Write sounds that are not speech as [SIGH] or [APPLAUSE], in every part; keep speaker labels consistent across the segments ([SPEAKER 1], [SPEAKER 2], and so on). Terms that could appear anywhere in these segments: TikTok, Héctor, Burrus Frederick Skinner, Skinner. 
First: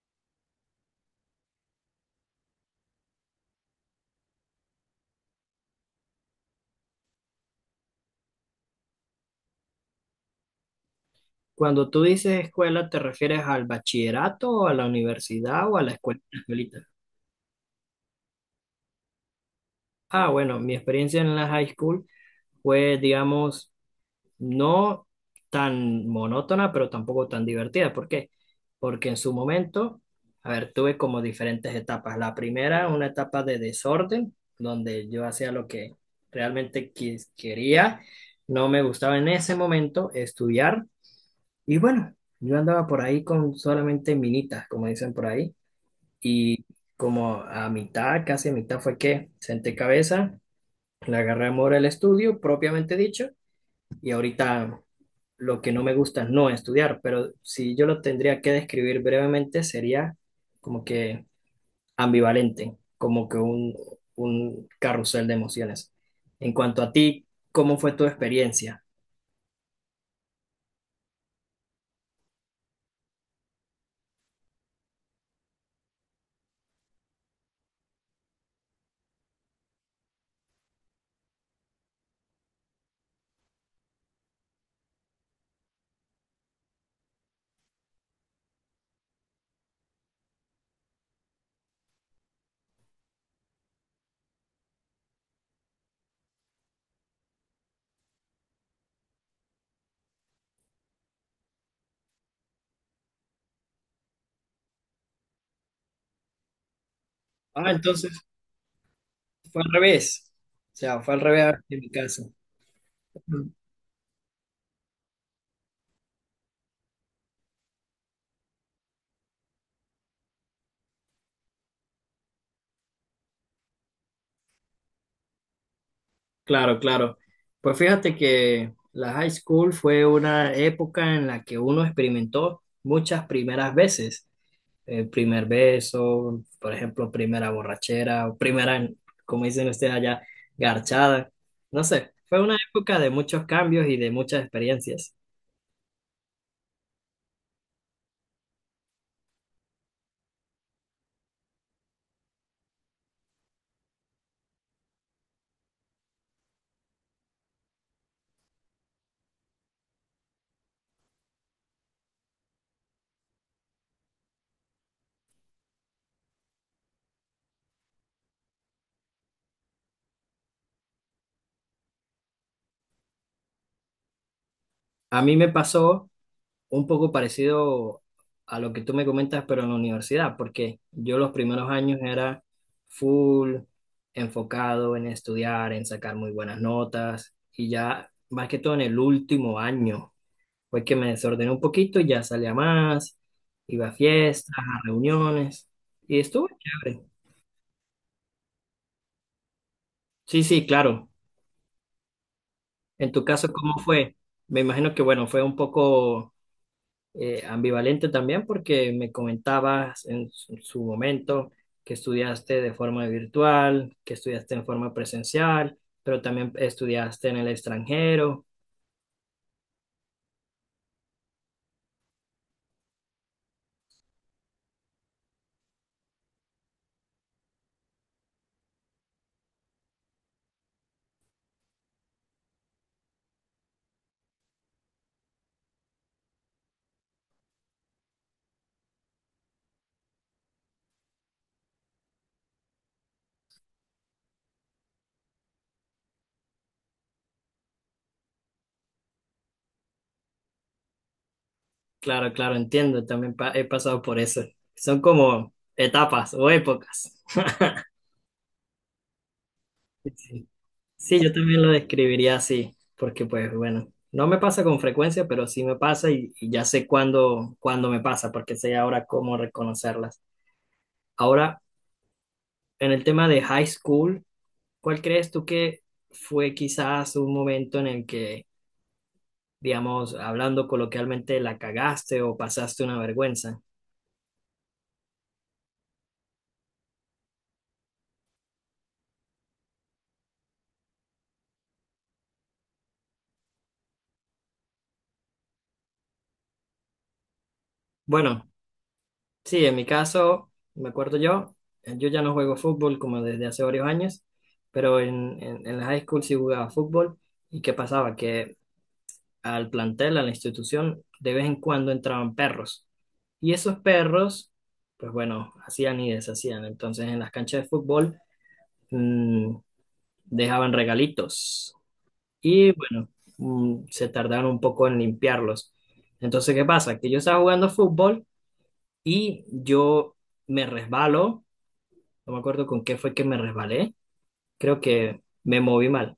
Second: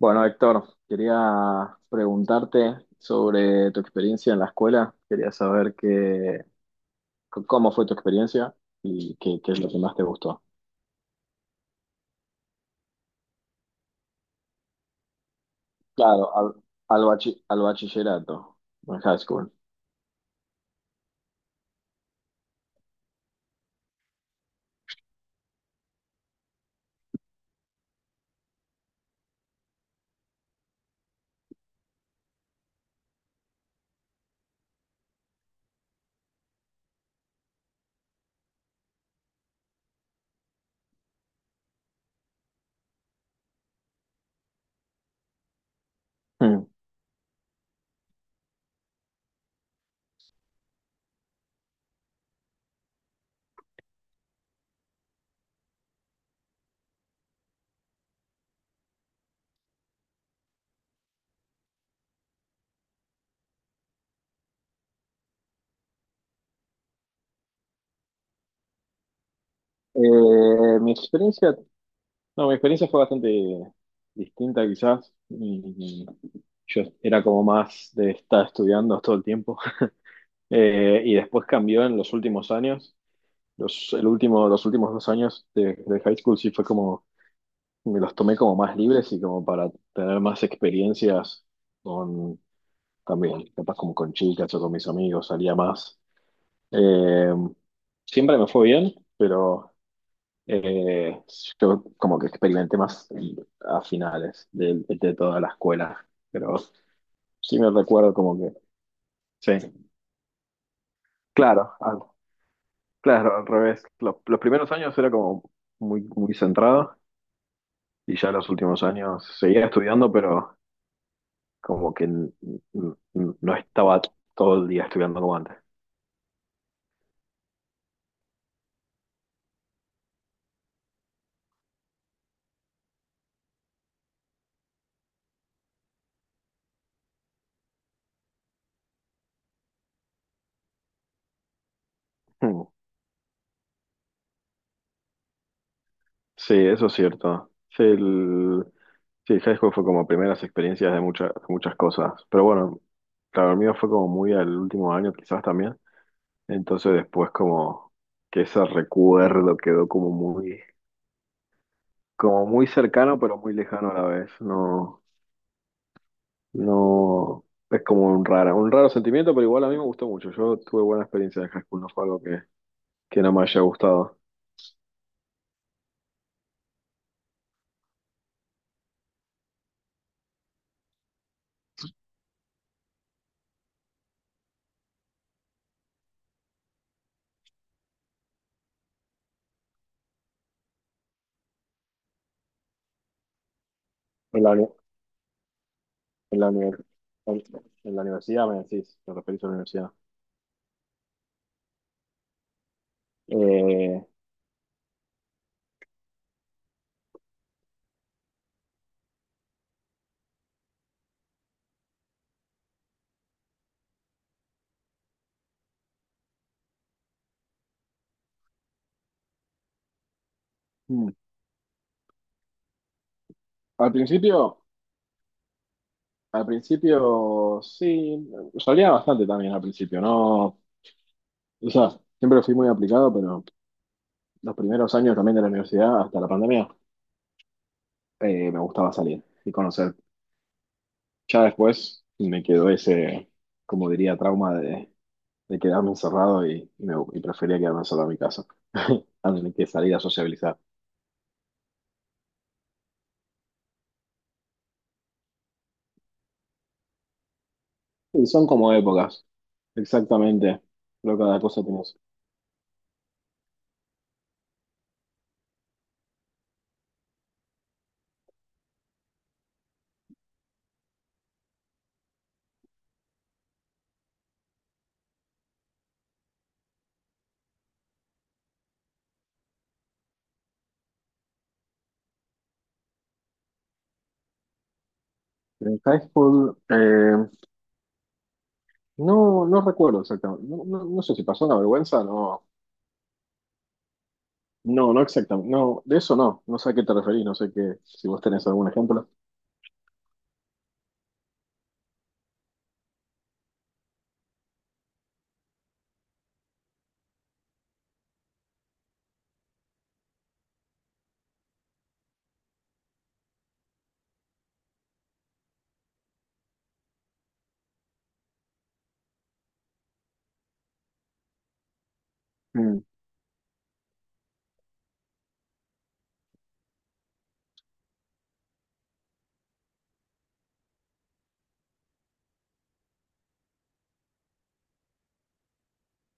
[SPEAKER 1] Bueno, Héctor, quería preguntarte sobre tu experiencia en la escuela. Quería saber cómo fue tu experiencia y qué es lo que más te gustó.
[SPEAKER 2] Cuando tú dices escuela, ¿te refieres al bachillerato o a la universidad o a la escuela,
[SPEAKER 1] Claro,
[SPEAKER 2] la
[SPEAKER 1] al,
[SPEAKER 2] escuelita?
[SPEAKER 1] al bachillerato, en high school.
[SPEAKER 2] Ah, bueno, mi experiencia en la high school fue, digamos, no tan monótona, pero tampoco tan divertida. ¿Por qué? Porque en su momento, a ver, tuve como diferentes etapas. La primera, una etapa de desorden, donde yo hacía lo que realmente quería. No me gustaba en ese momento estudiar. Y bueno, yo andaba por ahí con solamente minitas, como dicen por ahí,
[SPEAKER 1] Hmm.
[SPEAKER 2] y como a mitad, casi a mitad fue que senté cabeza, le agarré amor al estudio, propiamente dicho, y ahorita lo que no me gusta es no estudiar, pero si yo lo tendría que describir brevemente, sería como que ambivalente, como que un carrusel de emociones. En cuanto a ti, ¿cómo fue tu experiencia?
[SPEAKER 1] Mi experiencia, no, Mi experiencia fue bastante distinta quizás. Yo era como más de estar estudiando todo el tiempo. [LAUGHS] Y después cambió en los últimos años. Los últimos dos años de high school sí fue como, me los tomé como más libres y como para tener más experiencias con, también, capaz como con chicas o con mis amigos, salía más. Eh, Siempre me fue bien, pero eh, yo como que experimenté más a finales de toda la escuela, pero sí me
[SPEAKER 2] Ah,
[SPEAKER 1] recuerdo
[SPEAKER 2] entonces
[SPEAKER 1] como que,
[SPEAKER 2] fue al
[SPEAKER 1] sí,
[SPEAKER 2] revés, o sea, fue al revés
[SPEAKER 1] claro,
[SPEAKER 2] en mi
[SPEAKER 1] al-
[SPEAKER 2] caso.
[SPEAKER 1] claro, al revés. Los primeros años era como muy centrado. Y ya en los últimos años seguía estudiando, pero como que no estaba todo el día estudiando como antes.
[SPEAKER 2] Claro, claro. Pues fíjate que la high school fue una época en la que uno experimentó muchas primeras veces. El primer beso, por ejemplo, primera borrachera, o primera, como dicen ustedes allá, garchada. No sé, fue una
[SPEAKER 1] Hmm.
[SPEAKER 2] época de muchos cambios y de muchas experiencias.
[SPEAKER 1] Sí, eso es cierto. Sí, el high school fue como primeras experiencias de muchas cosas. Pero bueno, claro, el mío fue como muy al último año quizás también. Entonces después como que ese recuerdo quedó como muy cercano, pero muy lejano a la vez. No, no, es como un raro sentimiento, pero igual a mí me gustó mucho. Yo tuve buena experiencia de high school, no fue algo que no me haya gustado.
[SPEAKER 2] A mí me pasó un poco parecido a lo que tú me comentas, pero en la universidad, porque yo los primeros años era full enfocado en estudiar, en sacar muy buenas notas, y ya más que todo en el último año fue que me desordené un poquito, ya salía más, iba a
[SPEAKER 1] En la,
[SPEAKER 2] fiestas,
[SPEAKER 1] uni-
[SPEAKER 2] a reuniones, y
[SPEAKER 1] en
[SPEAKER 2] estuvo
[SPEAKER 1] la, uni-
[SPEAKER 2] chévere.
[SPEAKER 1] en, en la universidad, me decís, te referís a la universidad.
[SPEAKER 2] Sí, sí, claro. En tu caso, ¿cómo
[SPEAKER 1] Eh,
[SPEAKER 2] fue? Me imagino que, bueno, fue un poco ambivalente también porque me comentabas en su momento que estudiaste de forma virtual, que estudiaste en forma presencial, pero también estudiaste en el extranjero.
[SPEAKER 1] mm, al principio, Al principio sí, salía bastante también al principio, ¿no? O sea, siempre fui muy aplicado, pero los primeros años también de la universidad, hasta la pandemia, me gustaba salir y conocer. Ya después me quedó ese trauma de quedarme encerrado y y prefería quedarme encerrado en mi casa, [LAUGHS] antes que salir a sociabilizar.
[SPEAKER 2] Claro, claro, entiendo, también he pasado por eso. Son como etapas o épocas.
[SPEAKER 1] Y son como épocas,
[SPEAKER 2] Sí.
[SPEAKER 1] exactamente, pero
[SPEAKER 2] Sí, yo
[SPEAKER 1] cada
[SPEAKER 2] también
[SPEAKER 1] cosa
[SPEAKER 2] lo
[SPEAKER 1] tiene su-
[SPEAKER 2] describiría así, porque pues bueno, no me pasa con frecuencia, pero sí me pasa y ya sé cuándo, cuándo me pasa, porque sé ahora cómo reconocerlas. Ahora, en el tema de high school, ¿cuál crees tú que fue quizás un momento en el que, digamos, hablando coloquialmente, la cagaste o pasaste una vergüenza?
[SPEAKER 1] En high school, no, no recuerdo exactamente, no sé si pasó una vergüenza, no exactamente, no, de eso no, no sé a qué te referís, no sé qué, si vos tenés
[SPEAKER 2] Bueno,
[SPEAKER 1] algún ejemplo.
[SPEAKER 2] sí, en mi caso, me acuerdo yo, yo ya no juego fútbol como desde hace varios años, pero en la high school sí jugaba fútbol. ¿Y qué pasaba? Que al plantel, a la institución, de vez en cuando entraban perros. Y esos perros, pues bueno, hacían y deshacían. Entonces, en las canchas de fútbol, mm, dejaban regalitos. Y
[SPEAKER 1] Mm.
[SPEAKER 2] bueno, se tardaron un poco en limpiarlos. Entonces, ¿qué pasa? Que yo estaba jugando fútbol y yo me resbalo. No me acuerdo con qué fue que me resbalé. Creo que me moví mal.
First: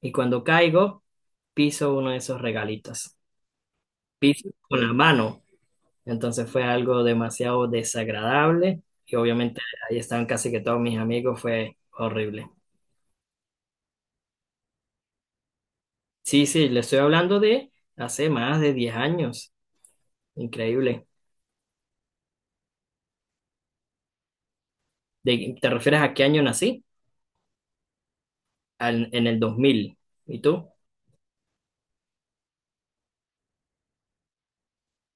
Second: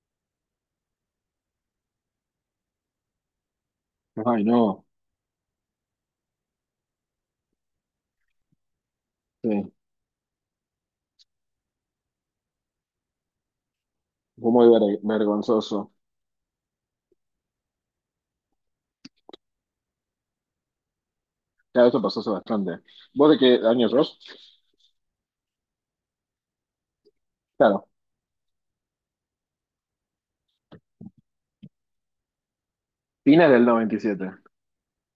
[SPEAKER 2] Y cuando caigo, piso uno de esos regalitos.
[SPEAKER 1] Ay,
[SPEAKER 2] Piso con
[SPEAKER 1] no,
[SPEAKER 2] la mano. Entonces fue algo demasiado desagradable. Y obviamente
[SPEAKER 1] sí,
[SPEAKER 2] ahí estaban casi que todos mis amigos. Fue horrible.
[SPEAKER 1] fue muy vergonzoso.
[SPEAKER 2] Sí, sí, le estoy hablando de hace más de 10 años. Increíble.
[SPEAKER 1] Claro, esto pasó hace bastante. ¿Vos de qué año sos?
[SPEAKER 2] ¿De, ¿te refieres a qué año nací?
[SPEAKER 1] Claro,
[SPEAKER 2] En el 2000. ¿Y tú?
[SPEAKER 1] fines del noventa y siete.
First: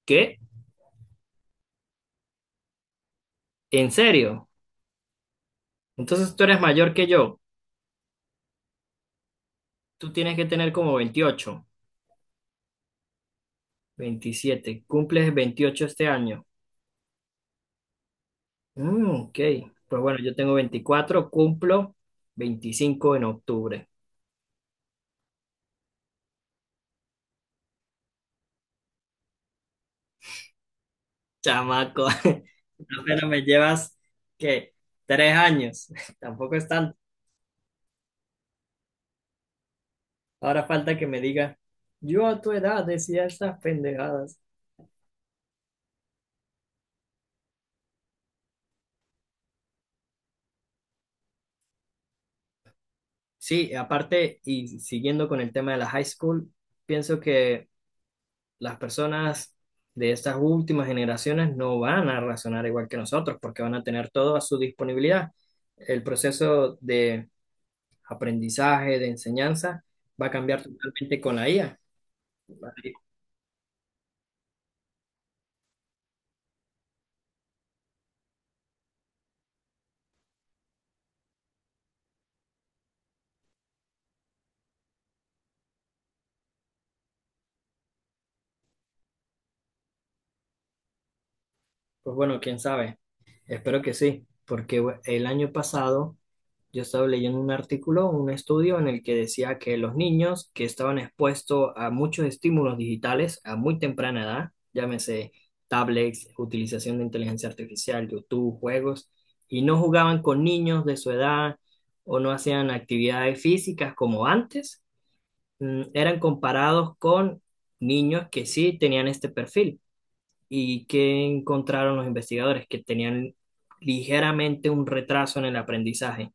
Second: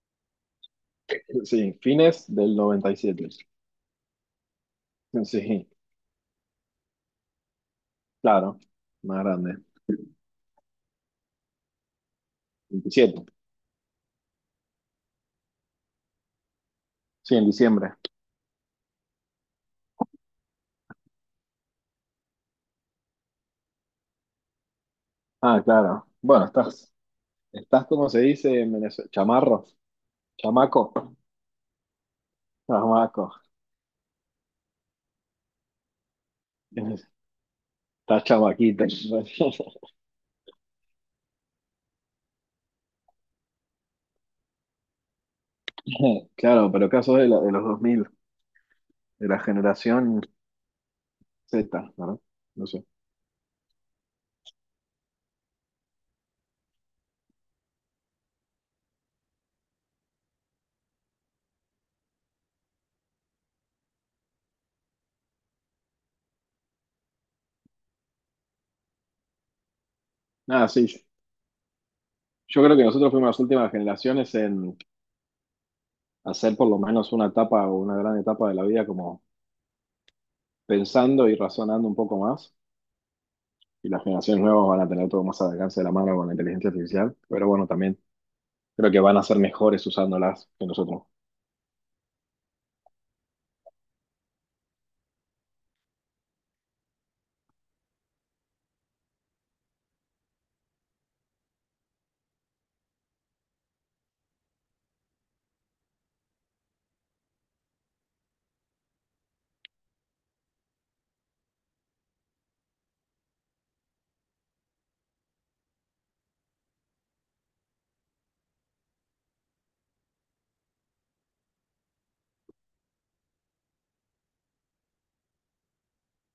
[SPEAKER 2] ¿Qué?
[SPEAKER 1] Sí, fines del noventa y siete.
[SPEAKER 2] ¿En serio?
[SPEAKER 1] Sí,
[SPEAKER 2] Entonces tú eres mayor que yo.
[SPEAKER 1] claro, más grande.
[SPEAKER 2] Tú tienes que tener como 28,
[SPEAKER 1] 27.
[SPEAKER 2] 27. Cumples 28 este año.
[SPEAKER 1] Sí, en diciembre.
[SPEAKER 2] Mm, ok. Pues bueno, yo tengo 24, cumplo 25 en octubre.
[SPEAKER 1] Ah, claro. Bueno, estás como se dice en Venezuela, chamaco,
[SPEAKER 2] Chamaco, [LAUGHS] apenas
[SPEAKER 1] chamaco.
[SPEAKER 2] me llevas, ¿qué? 3 años. [LAUGHS] Tampoco es tanto.
[SPEAKER 1] Estás chamaquita. [LAUGHS]
[SPEAKER 2] Ahora falta que me diga, yo a tu edad decía estas pendejadas.
[SPEAKER 1] Claro, pero caso de los dos mil, de la generación Z, ¿verdad? No sé.
[SPEAKER 2] Sí, aparte, y siguiendo con el tema de la high school, pienso que las personas de estas últimas generaciones no van a razonar igual que nosotros, porque van a tener todo a su disponibilidad. El proceso de aprendizaje, de enseñanza, va a cambiar
[SPEAKER 1] Nada, sí.
[SPEAKER 2] totalmente con la IA.
[SPEAKER 1] Yo creo que nosotros fuimos las últimas generaciones hacer por lo menos una etapa o una gran etapa de la vida como pensando y razonando un poco más. Y las generaciones nuevas van a tener todo más al alcance de la mano con la inteligencia artificial, pero bueno, también creo que van a ser mejores usándolas que nosotros.
[SPEAKER 2] Pues bueno, quién sabe. Espero que sí, porque bueno, el año pasado yo estaba leyendo un artículo, un estudio en el que decía que los niños que estaban expuestos a muchos estímulos digitales a muy temprana edad, llámese tablets, utilización de inteligencia artificial, YouTube, juegos, y no jugaban con niños de su edad o no hacían actividades físicas como antes, eran comparados con niños que sí tenían este perfil. ¿Y que encontraron los investigadores? Que tenían ligeramente un retraso en el aprendizaje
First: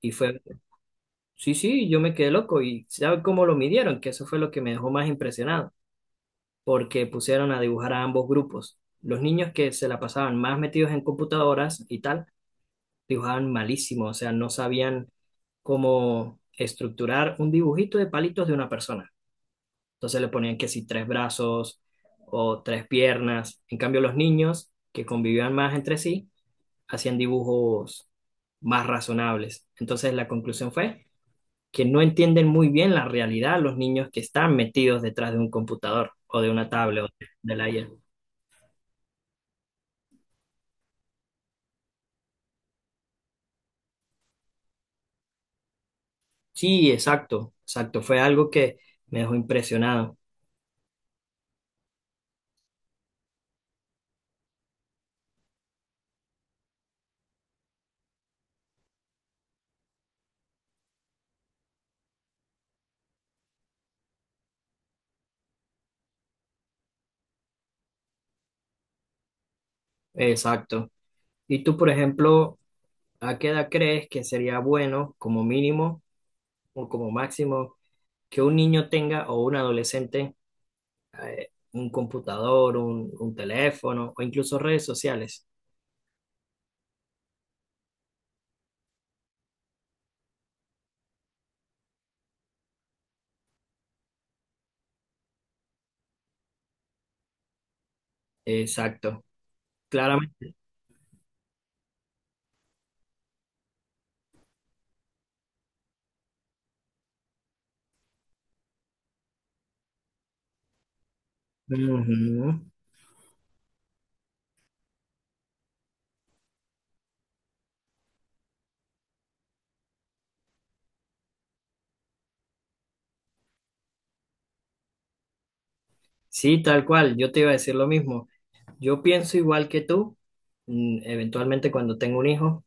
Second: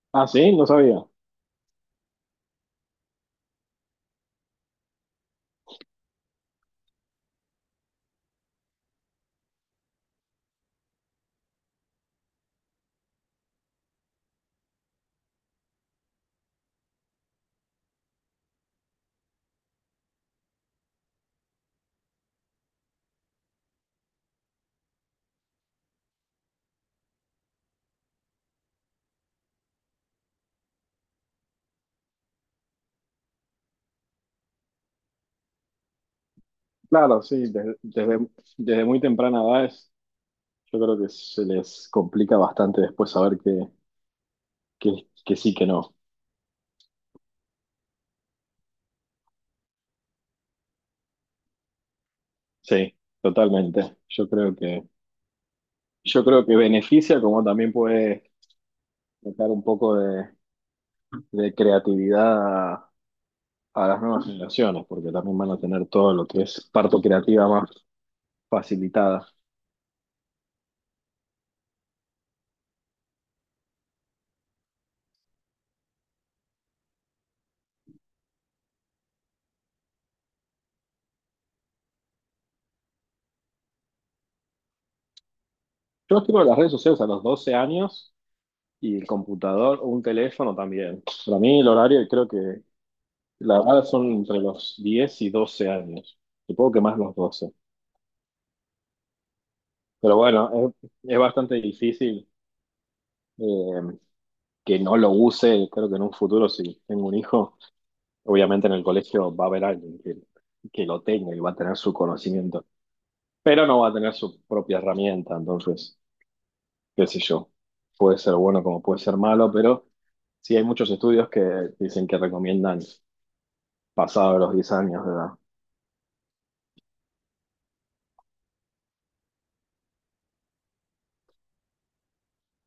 [SPEAKER 2] y
[SPEAKER 1] Ah,
[SPEAKER 2] fue...
[SPEAKER 1] sí, no sabía.
[SPEAKER 2] Sí, sí, yo me quedé loco. ¿Y sabe cómo lo midieron? Que eso fue lo que me dejó más impresionado, porque pusieron a dibujar a ambos grupos. Los niños que se la pasaban más metidos en computadoras y tal, dibujaban malísimo, o sea, no sabían cómo estructurar un dibujito de palitos de una persona. Entonces le ponían que si tres brazos o tres piernas. En cambio, los niños que convivían más entre sí hacían dibujos más razonables. Entonces la conclusión fue que no entienden muy bien la realidad los niños que están metidos detrás de un computador o de una tablet o
[SPEAKER 1] Claro, sí,
[SPEAKER 2] de la
[SPEAKER 1] desde,
[SPEAKER 2] IA.
[SPEAKER 1] desde, Desde muy temprana edad es- yo creo que se les complica bastante después saber que sí, que no.
[SPEAKER 2] Sí, exacto, exacto. Fue algo que me dejó impresionado.
[SPEAKER 1] Sí, totalmente. Yo creo que beneficia como también puede sacar un poco de creatividad a las nuevas generaciones, porque también van a tener todo lo que es parto creativa más facilitada.
[SPEAKER 2] Exacto. ¿Y tú, por ejemplo, a qué edad crees que sería bueno, como mínimo o como máximo, que un niño tenga o un adolescente un computador, un teléfono o incluso redes sociales?
[SPEAKER 1] Yo escribo en las redes sociales a los 12 años y el computador o un teléfono también. Para mí el horario creo que la verdad son entre los 10 y 12 años. Supongo que más los 12.
[SPEAKER 2] Exacto.
[SPEAKER 1] Pero
[SPEAKER 2] Claramente.
[SPEAKER 1] bueno, es bastante difícil eh, que no lo use. Creo que en un futuro, si tengo un hijo, obviamente en el colegio va a haber alguien que lo tenga y va a tener su
[SPEAKER 2] Ujú.
[SPEAKER 1] conocimiento, pero no va a tener su propia herramienta. Entonces, qué sé yo, puede ser bueno como puede ser malo, pero sí hay muchos estudios que dicen que recomiendan pasado los 10 años de edad.
[SPEAKER 2] Sí, tal cual. Yo te iba a decir lo mismo. Yo pienso igual que tú, eventualmente cuando tengo un hijo,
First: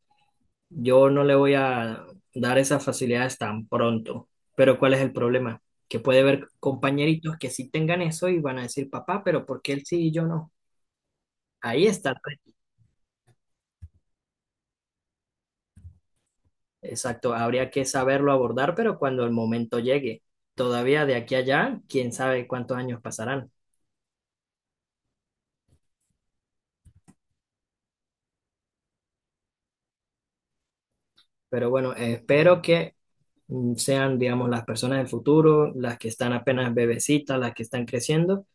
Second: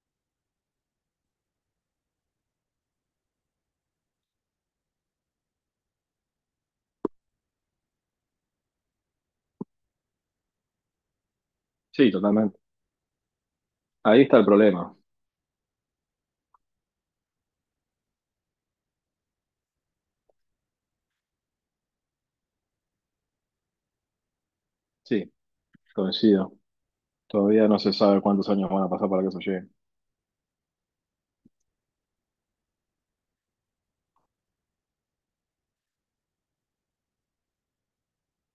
[SPEAKER 2] yo no le voy a dar esas facilidades tan pronto, pero ¿cuál es el problema? Que puede haber compañeritos que sí tengan eso y van a decir, papá, pero ¿por qué él sí y yo no? Ahí está
[SPEAKER 1] Sí,
[SPEAKER 2] el reto.
[SPEAKER 1] totalmente. Ahí está el problema.
[SPEAKER 2] Exacto, habría que saberlo abordar, pero cuando el momento llegue, todavía de aquí a allá, quién sabe cuántos años pasarán.
[SPEAKER 1] Sí, coincido. Todavía no se sabe cuántos años van a pasar para que eso llegue.
[SPEAKER 2] Pero bueno, espero que sean, digamos, las personas del futuro, las que están apenas bebecitas, las que están creciendo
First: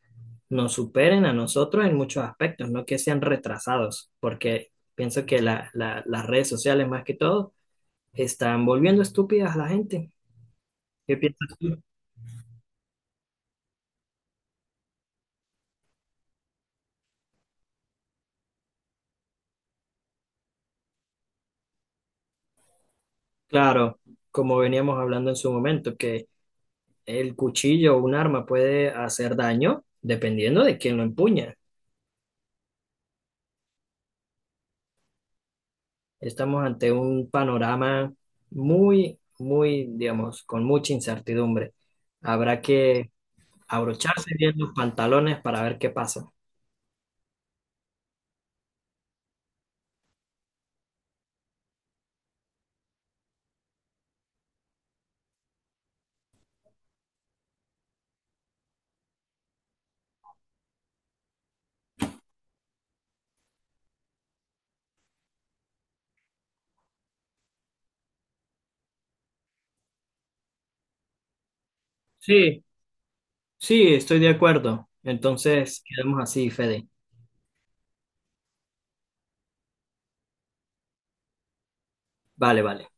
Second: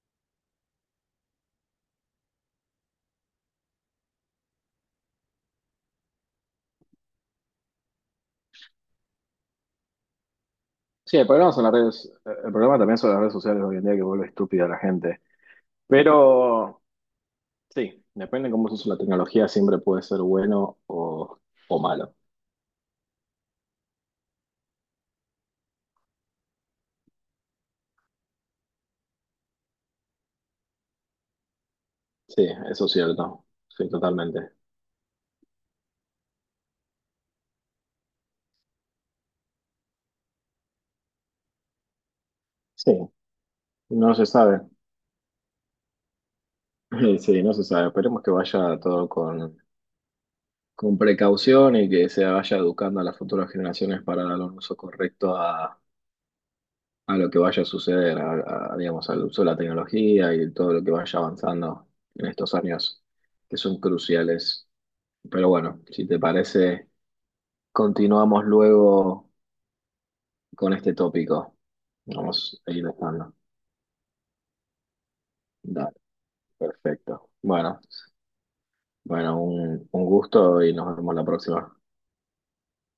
[SPEAKER 2] nos superen a nosotros en muchos aspectos, no que sean retrasados, porque pienso que las redes sociales más que todo están volviendo estúpidas a la gente. ¿Qué
[SPEAKER 1] Sí, el
[SPEAKER 2] piensas
[SPEAKER 1] problema son las
[SPEAKER 2] tú?
[SPEAKER 1] redes, el problema también son las redes sociales hoy en día que vuelve estúpida a la gente. Pero sí, depende de cómo se usa la tecnología, siempre puede ser bueno o malo.
[SPEAKER 2] Claro, como veníamos hablando en su momento, que el cuchillo o un arma puede hacer daño dependiendo de quién lo empuña.
[SPEAKER 1] Sí, eso es cierto. Sí, totalmente.
[SPEAKER 2] Estamos ante un panorama muy, muy, digamos, con mucha incertidumbre. Habrá
[SPEAKER 1] Sí,
[SPEAKER 2] que
[SPEAKER 1] no se
[SPEAKER 2] abrocharse bien
[SPEAKER 1] sabe.
[SPEAKER 2] los pantalones para ver qué pasa.
[SPEAKER 1] [LAUGHS] Sí, no se sabe. Esperemos que vaya todo con precaución y que se vaya educando a las futuras generaciones para dar un uso correcto a lo que vaya a suceder, a, digamos, al uso de la tecnología y todo lo que vaya avanzando en estos años que son cruciales. Pero bueno, si te parece, continuamos luego con este tópico. Vamos
[SPEAKER 2] Sí.
[SPEAKER 1] a ir dejando.
[SPEAKER 2] Sí, estoy de acuerdo. Entonces,
[SPEAKER 1] Dale,
[SPEAKER 2] quedamos así, Fede.
[SPEAKER 1] perfecto. Bueno, un gusto y nos vemos la próxima.
[SPEAKER 2] Vale, vale.